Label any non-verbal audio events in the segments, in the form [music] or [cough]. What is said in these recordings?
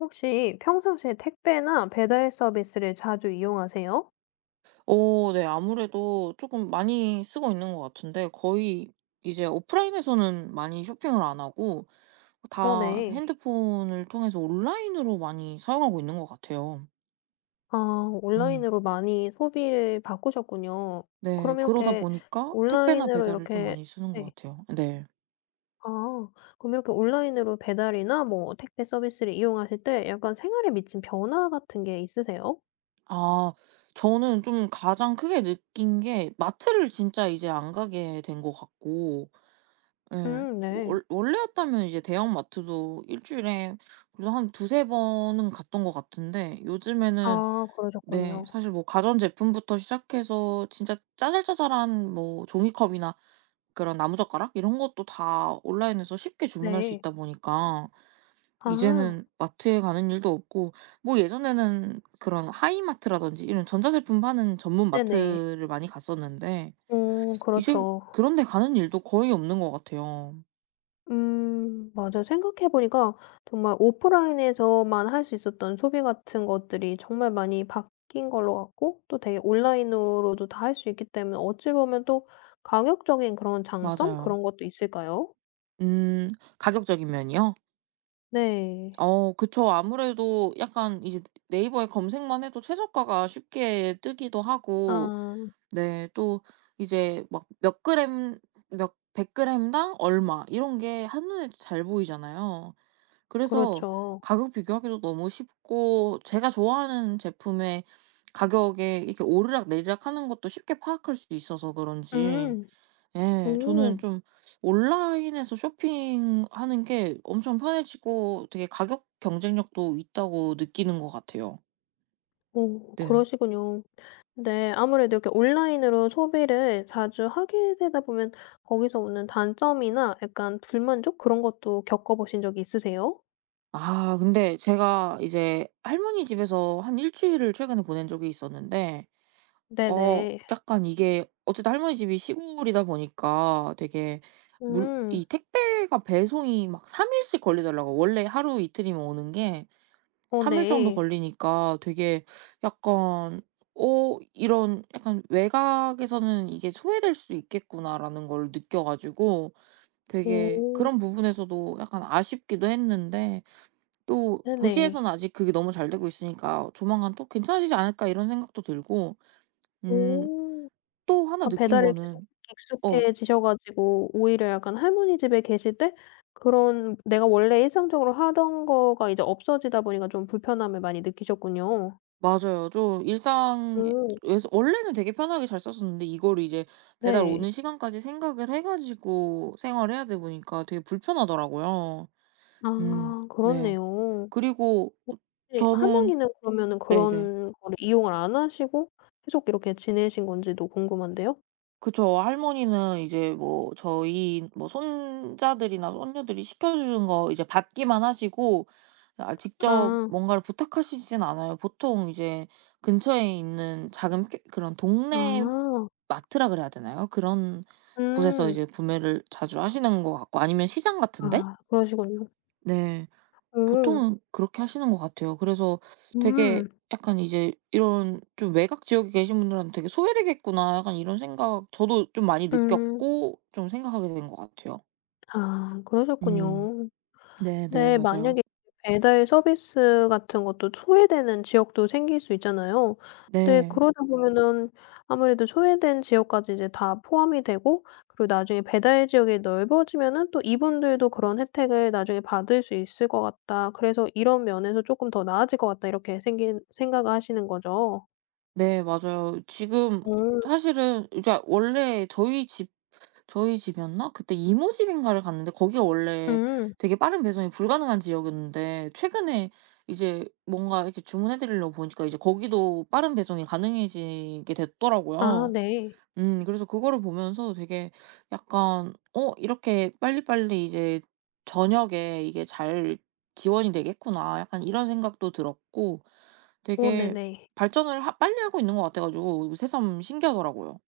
혹시 평상시에 택배나 배달 서비스를 자주 이용하세요? 어 네. 아무래도 조금 많이 쓰고 있는 것 같은데 거의 이제 오프라인에서는 많이 쇼핑을 안 하고 어, 다 네. 핸드폰을 통해서 온라인으로 많이 사용하고 있는 것 같아요. 아, 음. 온라인으로 많이 소비를 바꾸셨군요. 네. 그럼 그러다 이렇게 보니까 택배나 온라인으로 배달을 좀 이렇게 많이 쓰는 것 네. 같아요. 네. 아, 그럼 이렇게 온라인으로 배달이나 뭐 택배 서비스를 이용하실 때 약간 생활에 미친 변화 같은 게 있으세요? 아 저는 좀 가장 크게 느낀 게 마트를 진짜 이제 안 가게 된 것 같고. 예. 네. 원 원래였다면 이제 대형마트도 일 주일에 그래도 한 두세 번은 갔던 것 같은데 요즘에는. 아, 네 그러셨군요. 사실 뭐 가전제품부터 시작해서 진짜 짜잘짜잘한 뭐 종이컵이나 그런 나무젓가락 이런 것도 다 온라인에서 쉽게 주문할 수 네. 있다 보니까 아, 이제는 마트에 가는 일도 없고. 뭐 예전에는 그런 하이마트라든지 이런 전자제품 파는 전문 네네. 마트를 많이 갔었는데 이제 그렇죠. 그런 데 가는 일도 거의 없는 것 같아요. 맞아 생각해 보니까 정말 오프라인에서만 할 수 있었던 소비 같은 것들이 정말 많이 바뀐 걸로 같고 또 되게 온라인으로도 다 할 수 있기 때문에 어찌 보면 또 가격적인 그런 장점 맞아요. 그런 것도 있을까요? 음. 가격적인 면이요? 네. 어 그쵸. 아무래도 약간 이제 네이버에 검색만 해도 최저가가 쉽게 뜨기도 하고. 아 네 또 이제 막 몇 그램 몇 백 그램당 얼마 이런 게 한눈에 잘 보이잖아요. 그래서 그렇죠. 가격 비교하기도 너무 쉽고 제가 좋아하는 제품의 가격에 이렇게 오르락내리락하는 것도 쉽게 파악할 수 있어서 그런지. 음. 예. 오. 저는 좀 온라인에서 쇼핑하는 게 엄청 편해지고 되게 가격 경쟁력도 있다고 느끼는 것 같아요. 오 네. 그러시군요. 네. 아무래도 이렇게 온라인으로 소비를 자주 하게 되다 보면 거기서 오는 단점이나 약간 불만족 그런 것도 겪어 보신 적이 있으세요? 아 근데 제가 이제 할머니 집에서 한 일 주일을 최근에 보낸 적이 있었는데 어 네네. 약간 이게 어쨌든 할머니 집이 시골이다 보니까 되게 물 음. 이 택배가 배송이 막 3 일씩 걸리더라고. 원래 하루 이틀이면 오는 게 어 3일 정도 네. 걸리니까 되게 약간 '어 이런 약간 외곽에서는 이게 소외될 수 있겠구나.'라는 걸 느껴 가지고 되게 오. 그런 부분에서도 약간 아쉽기도 했는데 또 네네. 도시에서는 아직 그게 너무 잘 되고 있으니까 '조만간 또 괜찮아지지 않을까.' 이런 생각도 들고. 음 오. 또나 그러니까 느낀 배달에 계속 거는 어 익숙해지셔 가지고 오히려 약간 할머니 집에 계실 때 그런 내가 원래 일상적으로 하던 거가 이제 없어지다 보니까 좀 불편함을 많이 느끼셨군요. 맞아요. 좀 일상에 오. 서 원래는 되게 편하게 잘 썼었는데 이거를 이제 배달 오는 네. 시간까지 생각을 해 가지고 생활해야 돼 보니까 되게 불편하더라고요. 아 음 네. 그렇네요. 그리고 어 네. 저는 할머니는 그러면은 네네. 그런 거를 이용을 안 하시고 계속 이렇게 지내신 건지도 궁금한데요. 그쵸. 할머니는 이제 뭐 저희 뭐 손자들이나 손녀들이 시켜 주는 거 이제 받기만 하시고 아 직접 아. 뭔가를 부탁하시진 않아요. 보통 이제 근처에 있는 작은 피 그런 동네 아. 마트라 그래야 되나요? 그런 곳에서 음. 이제 구매를 자주 하시는 것 같고 아니면 시장 같은데? 아 그러시군요. 네. 음. 보통은 그렇게 하시는 것 같아요. 그래서 되게 음. 약간 이제 이런 좀 외곽 지역에 계신 분들한테 되게 '소외되겠구나.' 약간 이런 생각 저도 좀 많이 음. 느꼈고 좀 생각하게 된 것 같아요. 아 음. 그러셨군요. 네네. 근데 맞아요. 만약에 배달 서비스 같은 것도 소외되는 지역도 생길 수 있잖아요. 근데 네. 그러다 보면은 아무래도 소외된 지역까지 이제 다 포함이 되고 그리고 나중에 배달 지역이 넓어지면은 또 이분들도 그런 혜택을 나중에 받을 수 있을 것 같다. 그래서 '이런 면에서 조금 더 나아질 것 같다.' 이렇게 생긴 생각을 하시는 거죠? 네 맞아요. 지금 음. 사실은 이제 원래 저희 집 저희 집이었나? 그때 이모 집인가를 갔는데 거기가 원래 음. 되게 빠른 배송이 불가능한 지역이었는데 최근에 이제 뭔가 이렇게 주문해 드리려고 보니까 이제 거기도 빠른 배송이 가능해지게 아 됐더라고요. 네. 그래서 그거를 보면서 되게 약간 '어 이렇게 빨리빨리 이제 저녁에 이게 잘 지원이 되겠구나.' 약간 이런 생각도 들었고 오 되게 네네. 발전을 하 빨리 하고 있는 것 같아 가지고 새삼 신기하더라고요.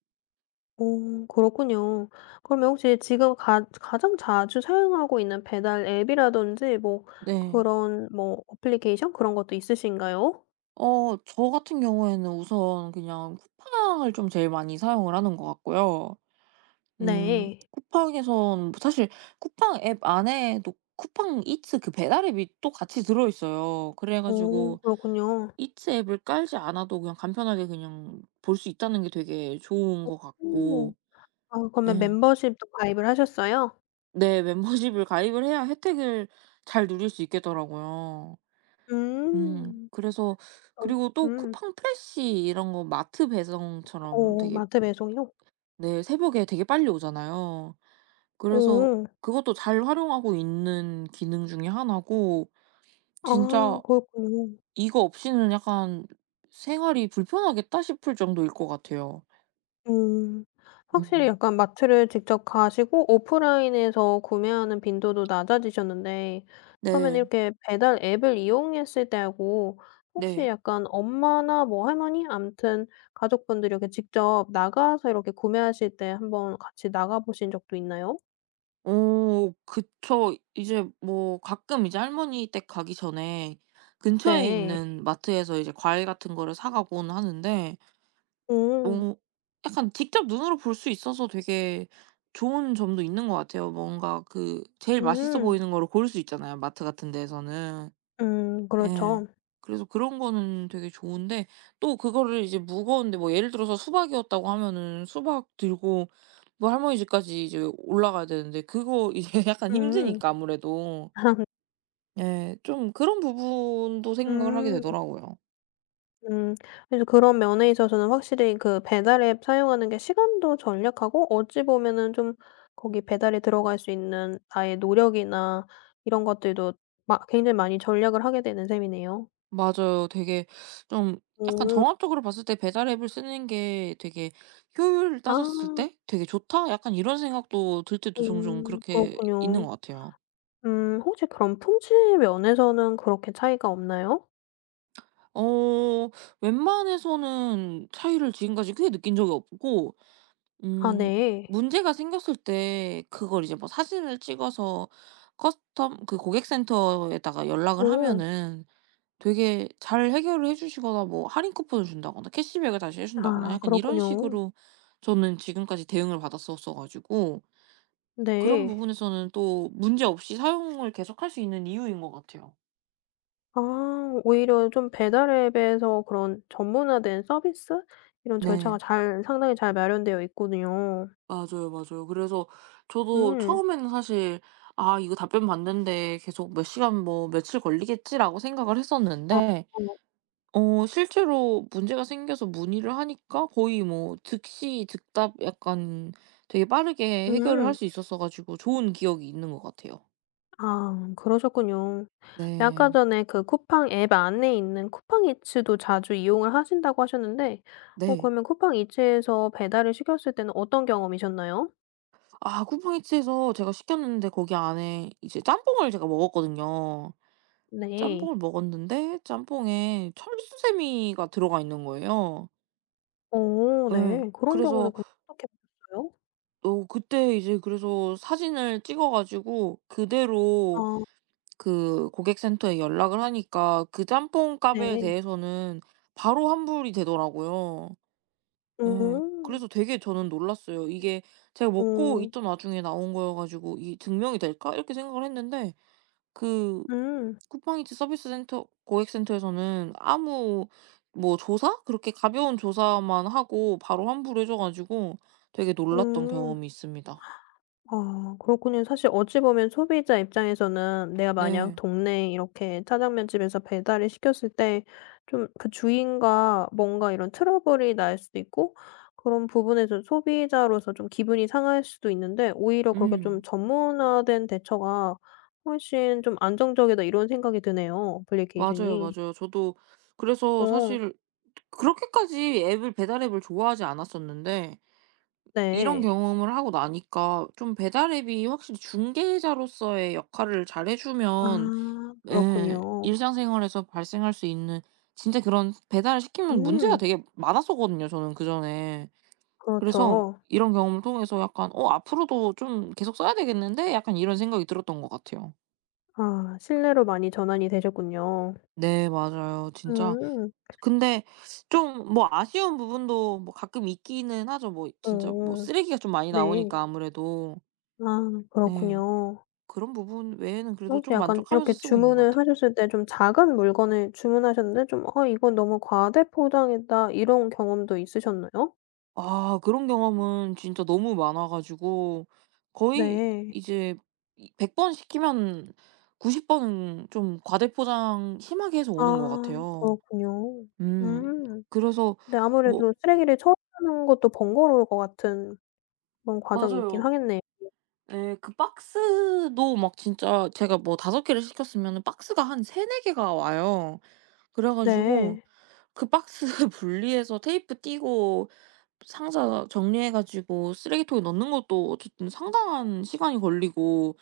오 그렇군요. 그러면 혹시 지금 가 가장 자주 사용하고 있는 배달 앱이라든지 뭐 네. 그런 뭐 어플리케이션 그런 것도 있으신가요? 어 저 같은 경우에는 우선 그냥 쿠팡을 좀 제일 많이 사용을 하는 것 같고요. 네. 쿠팡에선 사실 쿠팡 앱 안에도 쿠팡 이츠 그 배달 앱이 또 같이 들어있어요. 그래 오 가지고 그렇군요. 이츠 앱을 깔지 않아도 그냥 간편하게 그냥 볼 수 있다는 게 되게 좋은 것 오. 같고. 아 그러면 예. 멤버십도 가입을 하셨어요? 네. [laughs] 멤버십을 가입을 해야 혜택을 잘 누릴 수 있겠더라고요. 음. 그래서 어 그리고 또 음. 쿠팡 프레시 이런 거 마트 배송처럼 오 되게, 마트 배송이요? 네 새벽에 되게 빨리 오잖아요. 그래서 오 그것도 잘 활용하고 있는 기능 중에 하나고 아 진짜 그렇군요. '이거 없이는 약간 생활이 불편하겠다.' 싶을 정도일 것 같아요. 음. 확실히 음. 약간 마트를 직접 가시고 오프라인에서 구매하는 빈도도 낮아지셨는데 그러면 네. 이렇게 배달 앱을 이용했을 때하고 혹시 네. 약간 엄마나 뭐 할머니 아무튼 가족분들이 이렇게 직접 나가서 이렇게 구매하실 때 한번 같이 나가 보신 적도 있나요? 어 그쵸. 이제 뭐 가끔 이제 할머니 댁 가기 전에 근처에 네. 있는 마트에서 이제 과일 같은 거를 사 가곤 하는데 음. 뭐 약간 직접 눈으로 볼 수 있어서 되게 좋은 점도 있는 것 같아요. 뭔가 그 제일 맛있어 음. 보이는 거를 고를 수 있잖아요 마트 같은 데에서는. 음. 예. 그렇죠. 그래서 그런 거는 되게 좋은데 또 그거를 이제 무거운데 뭐 예를 들어서 수박이었다고 하면은 수박 들고 뭐 할머니 집까지 이제 올라가야 되는데 그거 이제 [laughs] 약간 음. 힘드니까 아무래도. [laughs] 예. 좀 그런 부분도 생각을 하게 음. 되더라고요. 음. 그래서 그런 면에 있어서는 확실히 그 배달 앱 사용하는 게 시간도 절약하고 어찌 보면은 좀 거기 배달에 들어갈 수 있는 나의 노력이나 이런 것들도 마 굉장히 많이 절약을 하게 되는 셈이네요. 맞아요. 되게 좀 약간 음. 종합적으로 봤을 때 '배달 앱을 쓰는 게 되게 효율 아. 따졌을 때 되게 좋다.' 약간 이런 생각도 들 때도 종종 음. 그렇게 있는 그렇군요. 것 같아요. 혹시 그럼 품질 면에서는 그렇게 차이가 없나요? 어 웬만해서는 차이를 지금까지 크게 느낀 적이 없고 아 음 네. 문제가 생겼을 때 그걸 이제 뭐 사진을 찍어서 커스텀 그 고객센터에다가 연락을 오. 하면은 되게 잘 해결을 해 주시거나 뭐 할인 쿠폰을 준다거나 캐시백을 다시 해 준다거나 아 약간 이런 그렇군요. 식으로 저는 지금까지 대응을 받았었어 가지고 그런 네. 부분에서는 또 문제없이 사용을 계속할 수 있는 이유인 것 같아요. 아 오히려 좀 배달 앱에서 그런 전문화된 서비스 이런 절차가 네. 잘 상당히 잘 마련되어 있군요. 맞아요, 맞아요. 그래서 저도 음. 처음에는 사실 '아 이거 답변 받는데 계속 몇 시간 뭐 며칠 걸리겠지.'라고 생각을 아. 했었는데 어 실제로 문제가 생겨서 문의를 하니까 거의 뭐 즉시 즉답 약간 되게 빠르게 해결을 할 음. 수 있었어 가지고 좋은 기억이 있는 것 같아요. 아 그러셨군요. 네 아까 네. 전에 그 쿠팡 앱 안에 있는 쿠팡 이츠도 자주 이용을 하신다고 하셨는데 어 네. 그러면 쿠팡 이츠에서 배달을 시켰을 때는 어떤 경험이셨나요? 아 쿠팡이츠에서 제가 시켰는데 거기 안에 이제 짬뽕을 제가 먹었거든요. 네. 짬뽕을 먹었는데 짬뽕에 철수세미가 들어가 있는 거예요. 오, 예. 네. 그런 경우는 그래서 그럼 어떻게 하셨어요? 어 그때 이제 그래서 사진을 찍어 가지고 그대로 아 그 고객센터에 연락을 하니까 그 짬뽕 값에 네. 대해서는 바로 환불이 되더라고요. 예. 오. 그래서 되게 저는 놀랐어요. 이게 제가 먹고 오, 있던 와중에 나온 거여 가지고 '이 증명이 될까?' 이렇게 생각을 했는데 그 음. 쿠팡이츠 서비스 센터 고객센터에서는 아무 뭐 조사? 그렇게 가벼운 조사만 하고 바로 환불해 줘 가지고 되게 놀랐던 음. 경험이 있습니다. 아 그렇군요. 사실 어찌 보면 소비자 입장에서는 내가 만약 네. 동네에 이렇게 짜장면 집에서 배달을 시켰을 때 좀 그 주인과 뭔가 이런 트러블이 날 수도 있고 그런 부분에서 소비자로서 좀 기분이 상할 수도 있는데 오히려 그렇게 좀 음. 전문화된 대처가 훨씬 좀 '안정적이다.' 이런 생각이 드네요, 어플리케이션 맞아요, 이 맞아요. 저도 그래서 어 사실 그렇게까지 앱을 배달 앱을 좋아하지 않았었는데 이런 네. 경험을 하고 나니까 좀 배달 앱이 확실히 중개자로서의 역할을 잘해 아 주면. 예. 그렇군요. 일상생활에서 발생할 수 있는 진짜 그런 배달을 시키면 문제가 음 되게 많았었거든요 저는 그전에. 그래서 그렇죠. 이런 경험을 통해서 약간 '어 앞으로도 좀 계속 써야 되겠는데?' 약간 이런 생각이 들었던 것 같아요. 아 실내로 많이 전환이 되셨군요. 네 맞아요. 진짜 음. 근데 좀 뭐 아쉬운 부분도 뭐 가끔 있기는 하죠. 뭐 진짜 뭐 어. 쓰레기가 좀 많이 네. 나오니까 아무래도. 아 예. 그렇군요. 그런 부분 외에는 그래도 혹시 좀 약간 만족하면서 이렇게 쓰고 있는 것 주문을 같아요. 하셨을 때 좀 작은 물건을 주문하셨는데 좀 '아 이건 너무 과대 포장했다.' 이런 경험도 있으셨나요? 아 그런 경험은 진짜 너무 많아 가지고 거의 네. 이제 백100번 시키면 90 번은 좀 과대포장 심하게 해서 오는 것 아 같아요. 그렇군요. 음. 음. 그래서 근데 뭐 아무래도 쓰레기를 처리하는 것도 번거로울 것 같은 그런 과정이 있긴 맞아요. 하겠네요. 예. 그 박스도 막 진짜 제가 뭐 5 개를 시켰으면 박스가 한 3-4 개가 와요. 그래 가지고 네. 그 박스 [laughs] 분리해서 테이프 떼고 상자 정리해 가지고 쓰레기통에 넣는 것도 어쨌든 상당한 시간이 걸리고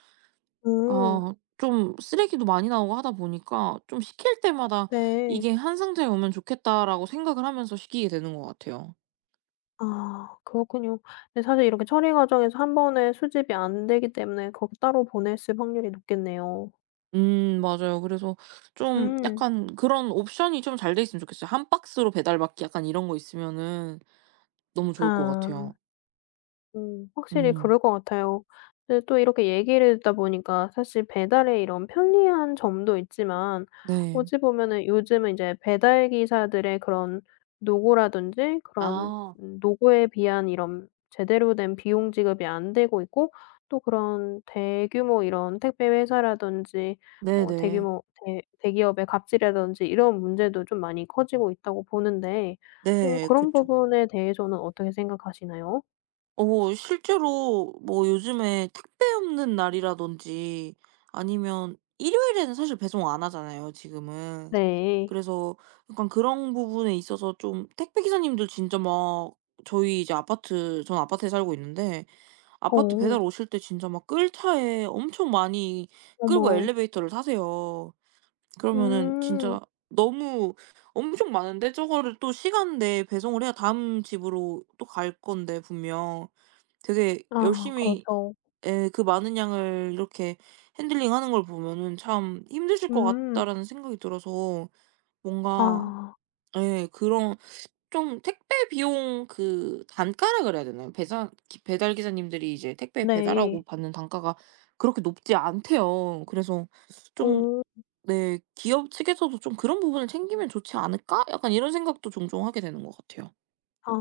음. 아 좀 쓰레기도 많이 나오고 하다 보니까 좀 시킬 때마다 네. '이게 한 상자에 오면 좋겠다.'라고 생각을 하면서 시키게 되는 것 같아요. 아 그렇군요. 근데 사실 이렇게 처리 과정에서 한 번에 수집이 안 되기 때문에 거기 따로 보냈을 확률이 높겠네요. 맞아요. 그래서 좀 음. 약간 그런 옵션이 좀 잘 돼 있으면 좋겠어요. 한 박스로 배달받기 약간 이런 거 있으면은 너무 좋을 것 아. 같아요. 확실히 음 그럴 것 같아요. 근데 또 이렇게 얘기를 듣다 보니까 사실 배달의 이런 편리한 점도 있지만 네. 어찌 보면은 요즘은 이제 배달 기사들의 그런 노고라든지 그런 아 노고에 비한 이런 제대로 된 비용 지급이 안 되고 있고 또 그런 대규모 이런 택배 회사라든지 네네. 대규모 대 대기업의 갑질이라든지 이런 문제도 좀 많이 커지고 있다고 보는데 네. 그런 그쵸. 부분에 대해서는 어떻게 생각하시나요? 어 실제로 뭐 요즘에 택배 없는 날이라든지 아니면 일요일에는 사실 배송 안 하잖아요 지금은. 네. 그래서 약간 그런 부분에 있어서 좀 택배 기사님들 진짜 막 저희 이제 아파트 저는 아파트에 살고 있는데 아파트 어. 배달 오실 때 진짜 막 끌 차에 엄청 많이 끌고 어머. 엘리베이터를 타세요. 그러면은 음. 진짜 너무 엄청 많은데 저거를 또 시간 내에 배송을 해야 다음 집으로 또 갈 건데 분명. 되게 아 열심히 그렇죠. 에 그 많은 양을 이렇게 핸들링하는 걸 보면은 참 '힘드실 것 음. 같다.'라는 생각이 들어서 뭔가 아 예 그런 좀 택배 비용 그 단가라 그래야 되나요? 배달 기사님들이 이제 택배 배달하고 네. 받는 단가가 그렇게 높지 않대요. 그래서 좀. 어. 네. '기업 측에서도 좀 그런 부분을 챙기면 좋지 않을까?' 약간 이런 생각도 종종 하게 되는 것 같아요. 아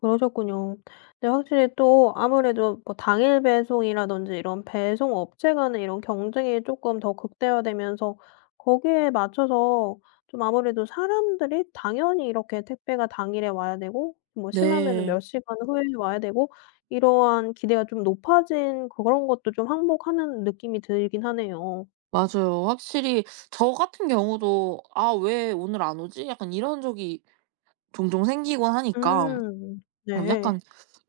그러셨군요. 근데 확실히 또 아무래도 뭐 당일 배송이라든지 이런 배송 업체 간의 이런 경쟁이 조금 더 극대화되면서 거기에 맞춰서 좀 아무래도 사람들이 당연히 이렇게 택배가 당일에 와야 되고 뭐 심하면 네. 몇 시간 후에 와야 되고 이러한 기대가 좀 높아진 그런 것도 좀 항복하는 느낌이 들긴 하네요. 맞아요. 확실히 저 같은 경우도 '아 왜 오늘 안 오지?' 약간 이런 적이 종종 생기곤 하니까 음. 어 네. 약간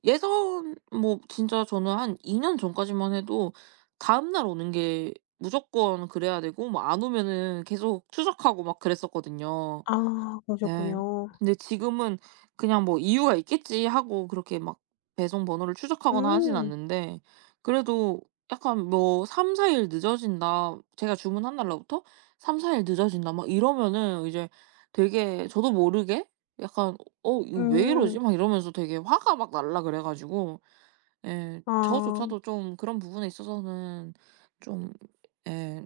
예전 뭐 진짜 저는 한 2년 전까지만 해도 다음 날 오는 게 무조건 그래야 되고 뭐 안 오면은 계속 추적하고 막 그랬었거든요. 아 네. 그러셨군요. 근데 지금은 그냥 뭐 '이유가 있겠지.' 하고 그렇게 막 배송 번호를 추적하거나 하진 음. 않는데 그래도 약간 뭐 '3-4 일 늦어진다.' 제가 주문한 날로부터 '3-4 일 늦어진다.' 막 이러면은 이제 되게 저도 모르게 약간 '어 이거 왜 음. 이러지?' 막 이러면서 되게 화가 막 날라 그래 가지고 예 아. 저조차도 좀 그런 부분에 있어서는 좀, 예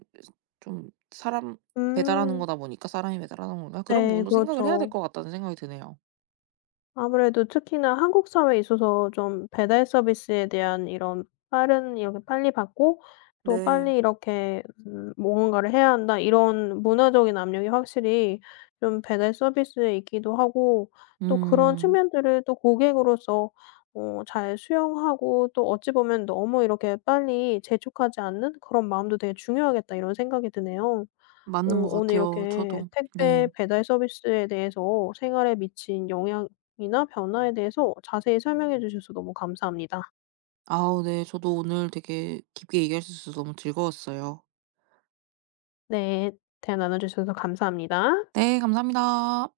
좀 사람 배달하는 음. 거다 보니까 사람이 배달하는 건가? 그런 네 부분도 생각을 해야 될 그렇죠. 것 같다는 생각이 드네요. 아무래도 특히나 한국 사회에 있어서 좀 배달 서비스에 대한 이런 빠른 이렇게 빨리 받고 또 네. 빨리 이렇게 무언가를 해야 한다 이런 문화적인 압력이 확실히 좀 배달 서비스에 있기도 하고 또 그런 음. 측면들을 또 고객으로서 잘 수용하고 또 어찌 보면 '너무 이렇게 빨리 재촉하지 않는 그런 마음도 되게 중요하겠다.' 이런 생각이 드네요. 맞는 것 오늘 같아요 이렇게 저도. 택배 네. 배달 서비스에 대해서 생활에 미친 영향이나 변화에 대해서 자세히 설명해 주셔서 너무 감사합니다. 아우 네. 저도 오늘 되게 깊게 얘기할 수 있어서 너무 즐거웠어요. 네. 대화 나눠 주셔서 감사합니다. 네. 감사합니다.